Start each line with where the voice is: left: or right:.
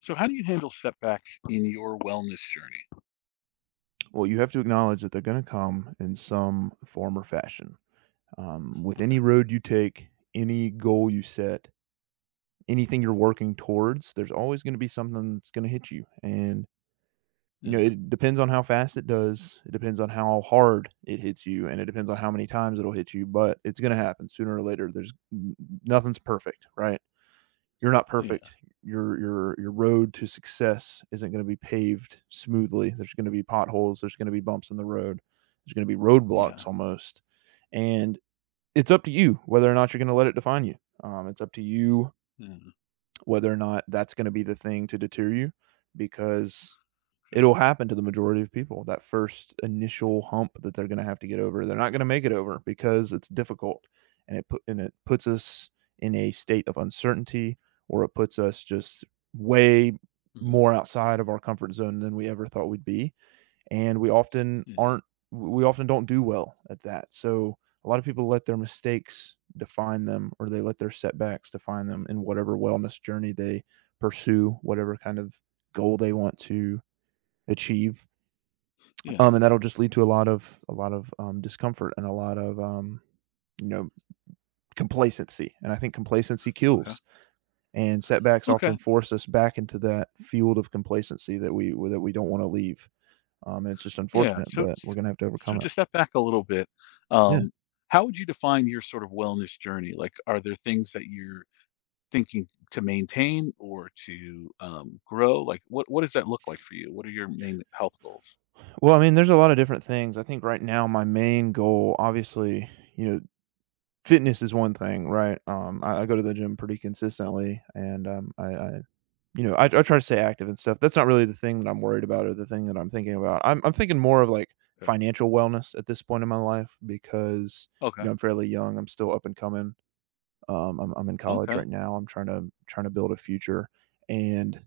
left: So how do you handle setbacks in your wellness journey?
right: Well, you have to acknowledge that they're gonna come in some form or fashion. With
left: Okay.
right: any road you take, any goal you set, anything you're working towards, there's always gonna be something that's gonna hit you, and, you know,
left: Yeah.
right: it depends on how fast it does, it depends on how hard it hits you, and it depends on how many times it'll hit you, but it's gonna happen sooner or later. There's n Nothing's perfect, right? You're not perfect.
left: Yeah.
right: Your road to success isn't going to be paved smoothly. There's going to be potholes. There's going to be bumps in the road. There's going to be
left: Yeah.
right: roadblocks almost. And it's up to you whether or not you're going to let it define you. It's up to you
left: Yeah.
right: whether or not that's going to be the thing to deter you because
left: Okay.
right: it'll happen to the majority of people, that first initial hump that they're gonna have to get over. They're not gonna make it over because it's difficult, and it puts us in a state of uncertainty, or it puts us just way
left: Hmm.
right: more outside of our comfort zone than we ever thought we'd be, and
left: Yeah.
right: we often don't do well at that, so a lot of people let their mistakes define them, or they let their setbacks define them in whatever wellness journey they pursue, whatever kind of goal they want to achieve,
left: Yeah.
right: and that'll just lead to a lot of discomfort and a lot of you know complacency, and I think complacency
left: Okay.
right: kills. And setbacks often
left: Okay.
right: force us back into that field of complacency that we don't want to leave. And it's just
left: Yeah.
right: unfortunate, but we're gonna have to
left: So
right: overcome it.
left: to step back a little bit,
right: Yeah.
left: um, how would you define your sort of wellness journey? Like, are there things that you're thinking to maintain or to grow? Like, what does that look like for you? What are your main health goals?
right: Well, I mean, there's a lot of different things. I think right now my main goal, obviously, you know, fitness is one thing, right? I go to the gym pretty consistently, and I you know, I try to stay active and stuff. That's not really the thing that I'm worried about or the thing that I'm thinking about. I'm thinking more of, like,
left: Okay.
right: financial wellness at this point in my life because, you
left: Okay.
right: know, I'm fairly young, I'm still up and coming. I'm in college
left: Okay.
right: right now, I'm trying to build a future, and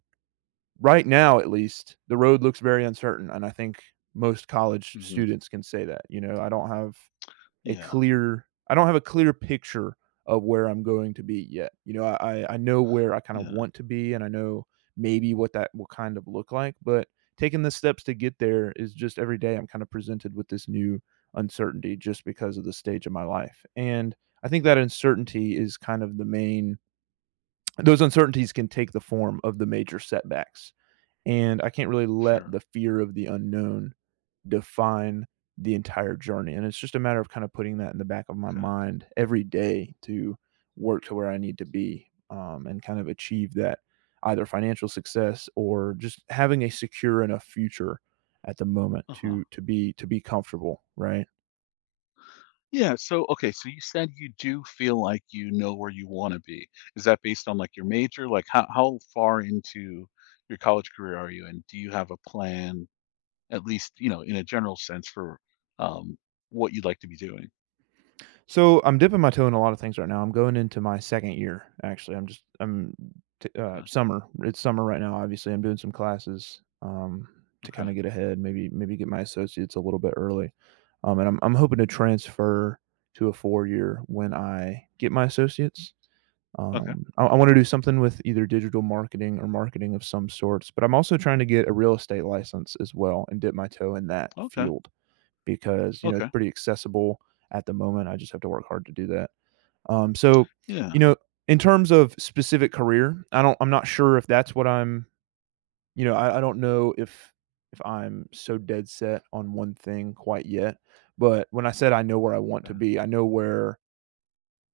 right: right now, at least, the road looks very uncertain, and I think most college
left: Hmm.
right: students can say that, you know,
left: Yeah.
right: I don't have a clear picture of where I'm going to be yet. You know, I know where I kind of
left: Yeah.
right: want to be and I know maybe what that will kind of look like, but taking the steps to get there is just every day I'm kind of presented with this new uncertainty just because of the stage of my life. And I think that uncertainty is kind of the main those uncertainties can take the form of the major setbacks. And I can't really let the
left: Sure.
right: fear of the unknown define the entire journey. And it's just a matter of kind of putting that in the back of my
left: Okay.
right: mind every day to work to where I need to be and kind of achieve that either financial success or just having a secure enough future at the moment
left: Uh huh.
right: to to be comfortable, right?
left: Yeah, so okay, so you said you do feel like you know where you wanna be. Is that based on, like, your major? Like, how far into your college career are you, and do you have a plan, at least, you know, in a general sense for, um, what you'd like to be doing?
right: So I'm dipping my toe in a lot of things right now. I'm going into my second year, actually. I'm just I'm t-
left: Okay,
right: summer. It's summer right now. Obviously, I'm doing some classes to
left: okay,
right: kind of get ahead. Maybe get my associates a little bit early, and I'm hoping to transfer to a 4 year when I get my associates.
left: okay,
right: I want to do something with either digital marketing or marketing of some sorts, but I'm also trying to get a real estate license as well and dip my toe in that
left: okay,
right: field because, you know, it's
left: okay,
right: pretty accessible at the moment, I just have to work hard to do that. So, you
left: yeah,
right: know, in terms of specific career, I'm not sure if that's what I don't know if I'm so dead set on one thing quite yet, but when I said I know where I want to
left: okay,
right: be, I know where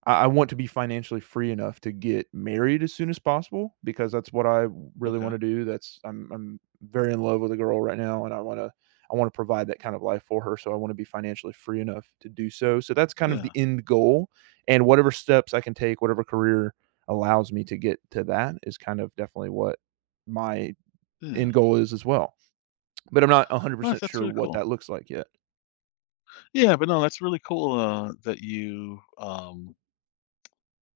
right: I want to be financially free enough to get married as soon as possible because that's what I really
left: okay,
right: want to do. That's I'm very in love with a girl right now and I want to provide that kind of life for her, so I want to be financially free enough to do so. So that's kind of the
left: yeah,
right: end goal and whatever steps I can take, whatever career allows me to get to that is kind of definitely what my
left: yeah.
right: end goal is as well. But I'm not
left: Well, that's
right: 100%
left: that's
right: sure
left: really
right: what
left: cool.
right: that looks like yet.
left: Yeah, but no, that's really cool, that you,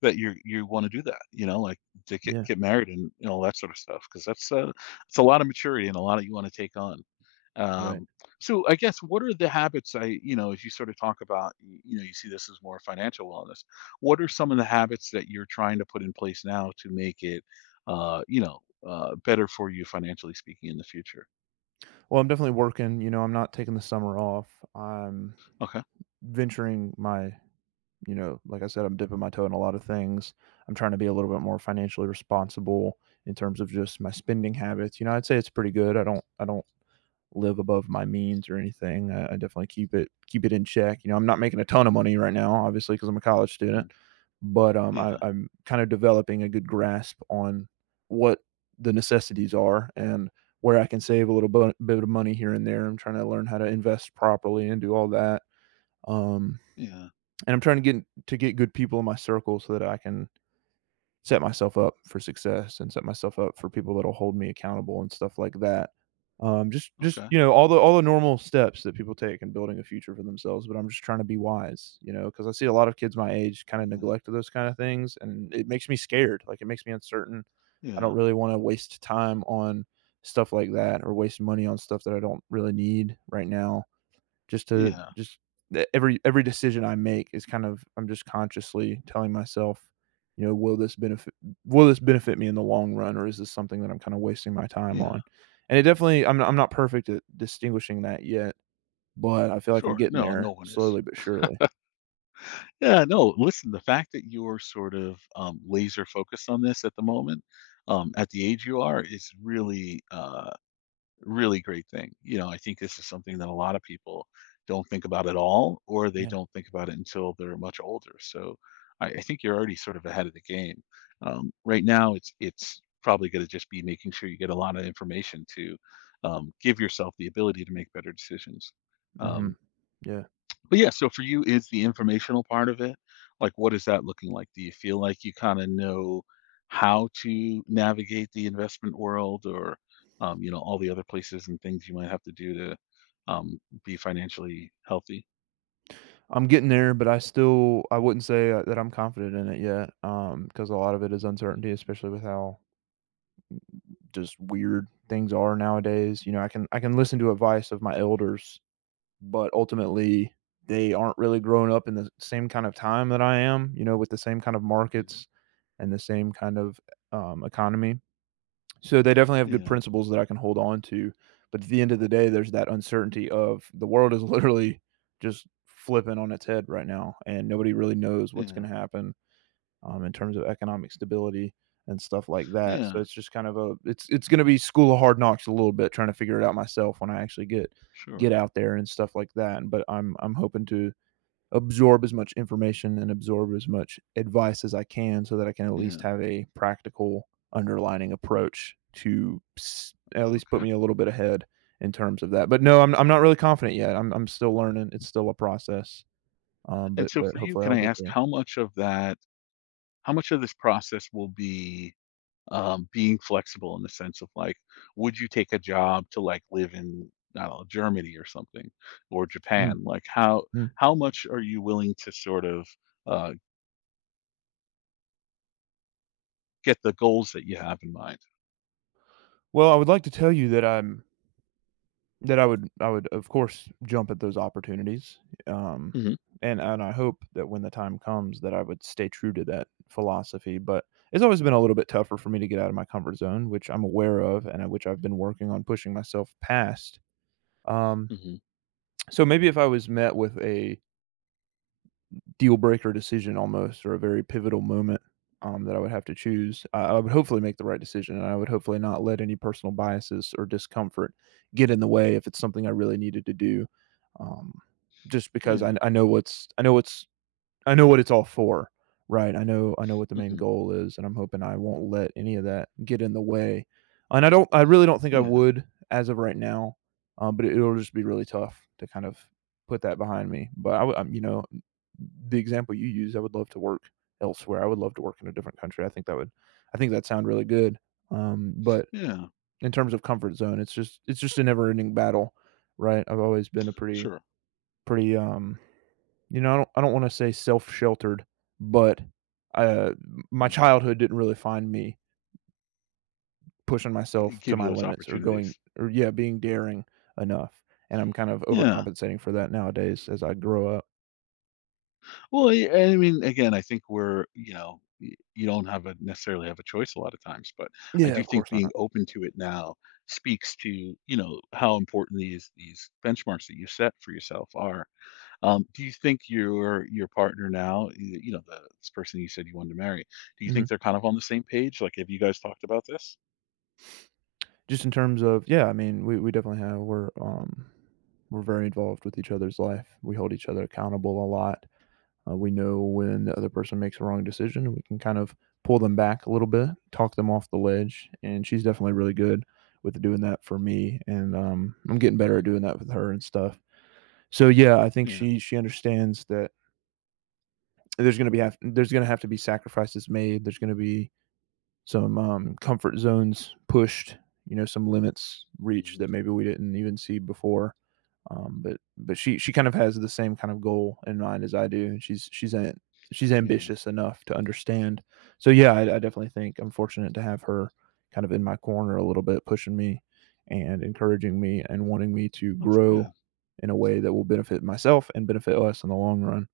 left: that you wanna do that, you know, like, to get
right: Yeah,
left: get married and all that sort of stuff because that's a it's a lot of maturity and a lot that you wanna take on.
right: right.
left: Um, so I guess what are the habits I you know, as you sort of talk about, y you know, you see this as more financial wellness. What are some of the habits that you're trying to put in place now to make it, you know, better for you financially speaking in the future?
right: Well, I'm definitely working, you know, I'm not taking the summer off. I'm
left: Okay.
right: venturing my you know, like I said, I'm dipping my toe in a lot of things. I'm trying to be a little bit more financially responsible in terms of just my spending habits. You know, I'd say it's pretty good. I don't live above my means or anything. I definitely keep it in check. You know, I'm not making a ton of money right now, obviously, because I'm a college student.
left: Mhm.
right: But um, I,
left: Yeah,
right: I'm kind of developing a good grasp on what the necessities are and where I can save a little bit of money here and there. I'm trying to learn how to invest properly and do all that. Um,
left: yeah,
right: and I'm trying to get good people in my circle so that I can set myself up for success and set myself up for people that'll hold me accountable and stuff like that. Just
left: okay.
right: you know all the normal steps that people take in building a future for themselves, but I'm just trying to be wise, you know, because I see a lot of kids my age kind of
left: Yeah,
right: neglect those kind of things, and it makes me scared. Like it makes me uncertain. I don't
left: yeah,
right: really want to waste time on stuff like that or waste money on stuff that I don't really need right now just to
left: yeah,
right: just that every decision I make is kind of I'm just consciously telling myself, you know, will this benefit me in the long run, or is this something that I'm kind of wasting my time
left: yeah.
right: on? And it definitely I'm not perfect at distinguishing that yet, but I feel like I'm
left: Sure,
right: getting
left: no, no
right: there
left: one is.
right: slowly but surely.
left: Yeah, no, listen, the fact that you're sort of, laser focused on this at the moment, at the age you are is really, really great thing. You know, I think this is something that a lot of people don't think about at all, or they
right: Yeah.
left: don't think about it until they're much older. So I think you're already sort of ahead of the game. Right now, it's probably going to just be making sure you get a lot of information to give yourself the ability to make better decisions.
right: Hmm.
left: Um,
right: Yeah.
left: but yeah, so for you, is the informational part of it? Like, what is that looking like? Do you feel like you kind of know how to navigate the investment world or, you know, all the other places and things you might have to do to be financially healthy?
right: I'm getting there, but I still I wouldn't say that I'm confident in it yet, because a lot of it is
left: Uh,
right: uncertainty, especially with how just weird things are nowadays. You know, I can listen to advice of my elders but ultimately they aren't really growing up in the same kind of time that I am, you know, with the same kind of
left: mhm.
right: markets and the same kind of economy. So they definitely have good
left: Yeah,
right: principles that I can hold on to. But at the end of the day, there's that uncertainty of the world is literally just flipping on its head right now, and nobody really knows what's
left: yeah,
right: going to happen in terms of economic stability and stuff like that. So
left: yeah,
right: it's just kind of a it's going to be school of hard knocks a little bit trying to figure it out myself when I actually get
left: sure.
right: out there and stuff like that. But I'm hoping to absorb as much information and absorb as much advice as I can so that I can at least
left: Yeah,
right: have a practical underlining approach to at least put
left: okay.
right: me a little bit ahead in terms of that. But no, I'm not really confident yet. I'm still learning. It's still a process. Um,
left: And
right: but
left: so
right: but
left: for you,
right: hopefully
left: can
right: I'll
left: I
right: get
left: ask
right: there.
left: how much of that, how much of this process will be being flexible in the sense of like, would you take a job to like live in, I don't know, Germany or something, or
right: Mm,
left: Japan? Like, how
right: mm.
left: how much are you willing to sort of uh, get the goals that you have in mind?
right: Well, I would like to tell you that I would, of course, jump at those opportunities, um,
left: Hmm.
right: and I hope that when the time comes that I would stay true to that philosophy, but it's always been a little bit tougher for me to get out of my comfort zone, which I'm aware of and at which I've been working on pushing myself past. Um,
left: Hmm.
right: so maybe if I was met with a deal breaker decision almost or a very pivotal moment that I would have to choose, I would hopefully make the right decision. And I would hopefully not let any personal biases or discomfort get in the way if it's something I really needed to do. Um, just because
left: Yeah.
right: I know what it's all for, right? I know what the main
left: Hmm.
right: goal is, and I'm hoping I won't let any of that get in the way. And I really don't think I
left: Yeah.
right: would as of right now, but it'll just be really tough to kind of put that behind me. But I, w- I'm, you know, the example you used, I would love to work elsewhere. I would love to work in a different country. I think that sound really good. But
left: Yeah.
right: in terms of comfort zone, it's just a never ending battle, right? I've always been a pretty
left: Sure.
right: pretty, I don't want to say self sheltered, but uh my
left: Mhm.
right: childhood didn't really find me pushing myself to
left: Give
right: my
left: you those
right: limits or going,
left: opportunities.
right: or yeah, being daring enough. And I'm kind of
left: Yeah.
right: overcompensating for that nowadays as I grow up.
left: Well, I mean, again, I think we're, you know, you don't have a necessarily have a choice a lot of times, but I
right: Yeah,
left: do
right: of
left: think
right: course
left: being
right: not.
left: open to it now speaks to, you know, how important these benchmarks that you set for yourself are. Do you think your partner now, you know, the this person you said you wanted to marry, do you think
right: Mhm.
left: they're kind of on the same page? Like, have you guys talked about this?
right: Just in terms of yeah, I mean, we definitely have. We're very involved with each other's life. We hold each other accountable a lot. We know when the other person makes a wrong decision, we can kind of pull them back a little bit, talk them off the ledge, and she's definitely really good with doing that for me, and, I'm getting better at
left: Hmm.
right: doing that with her and stuff. So, yeah, I think
left: Yeah.
right: she understands that there's gonna have to be sacrifices made, there's gonna be some comfort zones pushed, you know, some limits reached
left: Hmm.
right: that maybe we didn't even see before. But she kind of has the same kind of goal in mind as I do, and she's
left: Yeah.
right: ambitious enough to understand. So yeah, I definitely think I'm fortunate to have her kind of in my corner a little bit, pushing me and encouraging me and wanting me to
left: That's
right: grow
left: good.
right: in a way that will benefit myself and benefit us in the long run.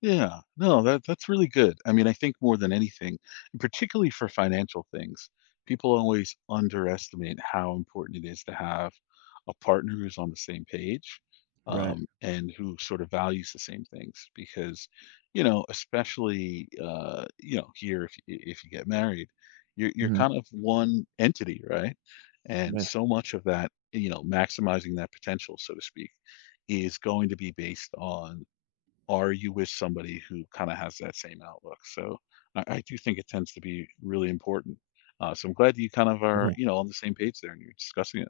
left: Yeah, no, that that's really good. I mean, I think more than anything, and particularly for financial things, people always underestimate how important it is to have a partner who's on the same page,
right: Right.
left: and who sort of values the same things. Because, you know, especially you know, here if if you get married, you're
right: Mhm.
left: kind of one entity, right? And
right: Yeah,
left: so much of that, you know, maximizing that potential, so to speak, is going to be based on are you with somebody who kind of has that same outlook? So I do think it tends to be really important. So I'm glad you kind of are,
right: definitely.
left: you know, on the same page there and you're discussing it.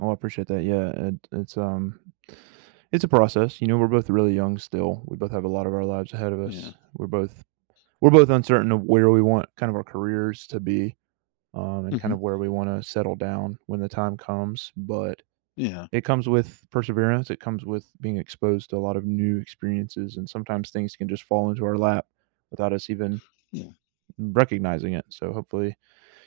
right: Oh, I appreciate that. Yeah, it's a process. You know, we're both really young still. We both have a lot of our lives ahead of
left: Yeah.
right: us. We're both uncertain of where we want kind of our careers to be, and kind
left: Hmm.
right: of where we want to settle down when the time comes. But
left: Yeah.
right: it comes with perseverance. It comes with being exposed to a lot of new experiences, and sometimes things can just fall into our lap without us even
left: Yeah.
right: recognizing it. So hopefully,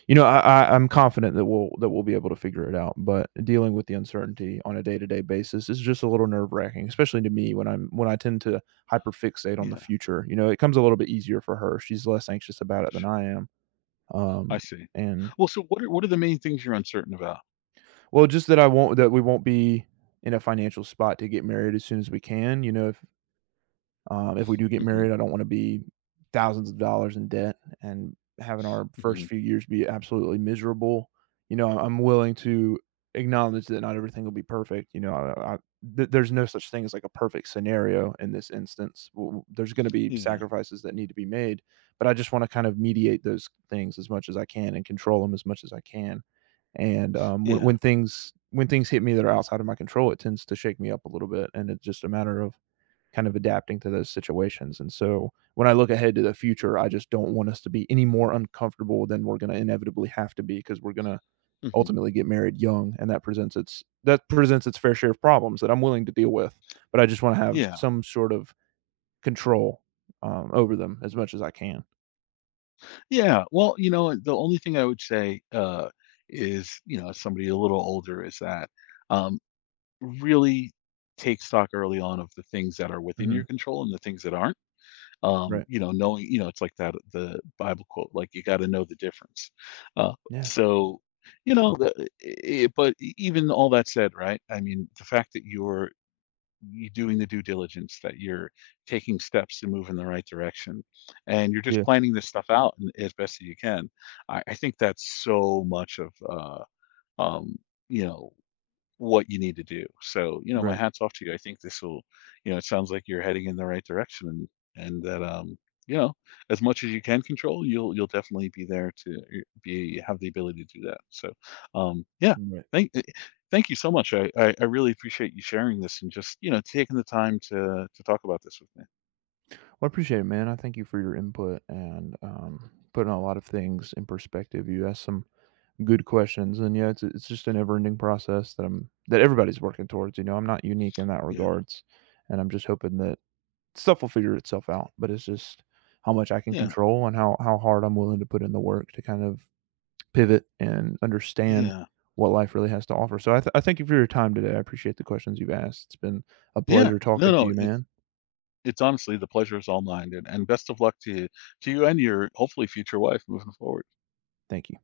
right: you know, I, I'm confident that we'll be able to figure it out, but dealing with the uncertainty on a day-to-day basis is just a little nerve-wracking, especially to me when I tend to hyperfixate on the
left: Yeah.
right: future. You know, it comes a little bit easier for her. She's less anxious about it than
left: Sh-
right: I am.
left: I
right: Um,
left: see.
right: and
left: Well, so what are the main things you're uncertain about?
right: Well, just that I won't that we won't be in a financial spot to get married as soon as we can. If we do get
left: Hmm.
right: married, I don't want to be thousands of dollars in debt and having our first
left: Hmm.
right: few years be absolutely miserable. You know, I'm willing to acknowledge that not everything will be perfect. There's no such thing as like a perfect scenario in this instance. There's going to be
left: Yeah.
right: sacrifices that need to be made, but I just want to kind of mediate those things as much as I can and control them as much as I can. And
left: Yeah.
right: when things hit me that are outside of my control, it tends to shake me up a little bit, and it's just a matter of kind of adapting to those situations. And so when I look ahead to the future, I just don't want us to be any more
left: Yeah.
right: uncomfortable than we're going to inevitably have to be because we're going to
left: Hmm.
right: ultimately get married young, and that presents its fair share of problems that I'm willing to deal with, but I just want to have
left: Yeah.
right: some sort of control over them as much as I can.
left: Yeah. Well, you know, the only thing I would say is, you know, as somebody a little older is that. Um, Really take stock early on of the things that are within your
right: Mhm.
left: control and the things that aren't.
right: Right.
left: You know, knowing, you know, it's like that the Bible quote, like you got to know the difference. Uh,
right: Yeah.
left: so, you know, but even all that said, right? I mean, the fact that you're you doing the due diligence, that you're taking steps to move in the right direction, and you're just
right: Yeah.
left: planning this stuff out and- as best as you can. I think that's so much of um, you know what you need to do. So, you know, my
right: Right.
left: hat's off to you. I think this will, you know, it sounds like you're heading in the right direction and that you know, as much as you can control, you'll definitely be there to be have the ability to do that. So, yeah.
right: Right.
left: Thank uh, Thank you so much. I really appreciate you sharing this and just, you know, taking the time to talk about this with me.
right: Well, I appreciate it, man. I thank you for your input and putting a lot of things in perspective. You asked some good questions, and yeah, it's just a never-ending process that I'm that everybody's working towards, you know, I'm not unique in that
left: Yeah.
right: regards, and I'm just hoping that stuff will figure itself out, but it's just how much I can
left: Yeah.
right: control and how hard I'm willing to put in the work to kind of pivot and understand
left: Yeah.
right: what life really has to offer, so I thank you for your time today. I appreciate the questions you've asked. It's been a
left: Yeah.
right: pleasure
left: No,
right: talking to
left: no,
right: you, man.
left: it's honestly the pleasure is all mine and best of luck to you and your hopefully future wife moving forward.
right: Thank you.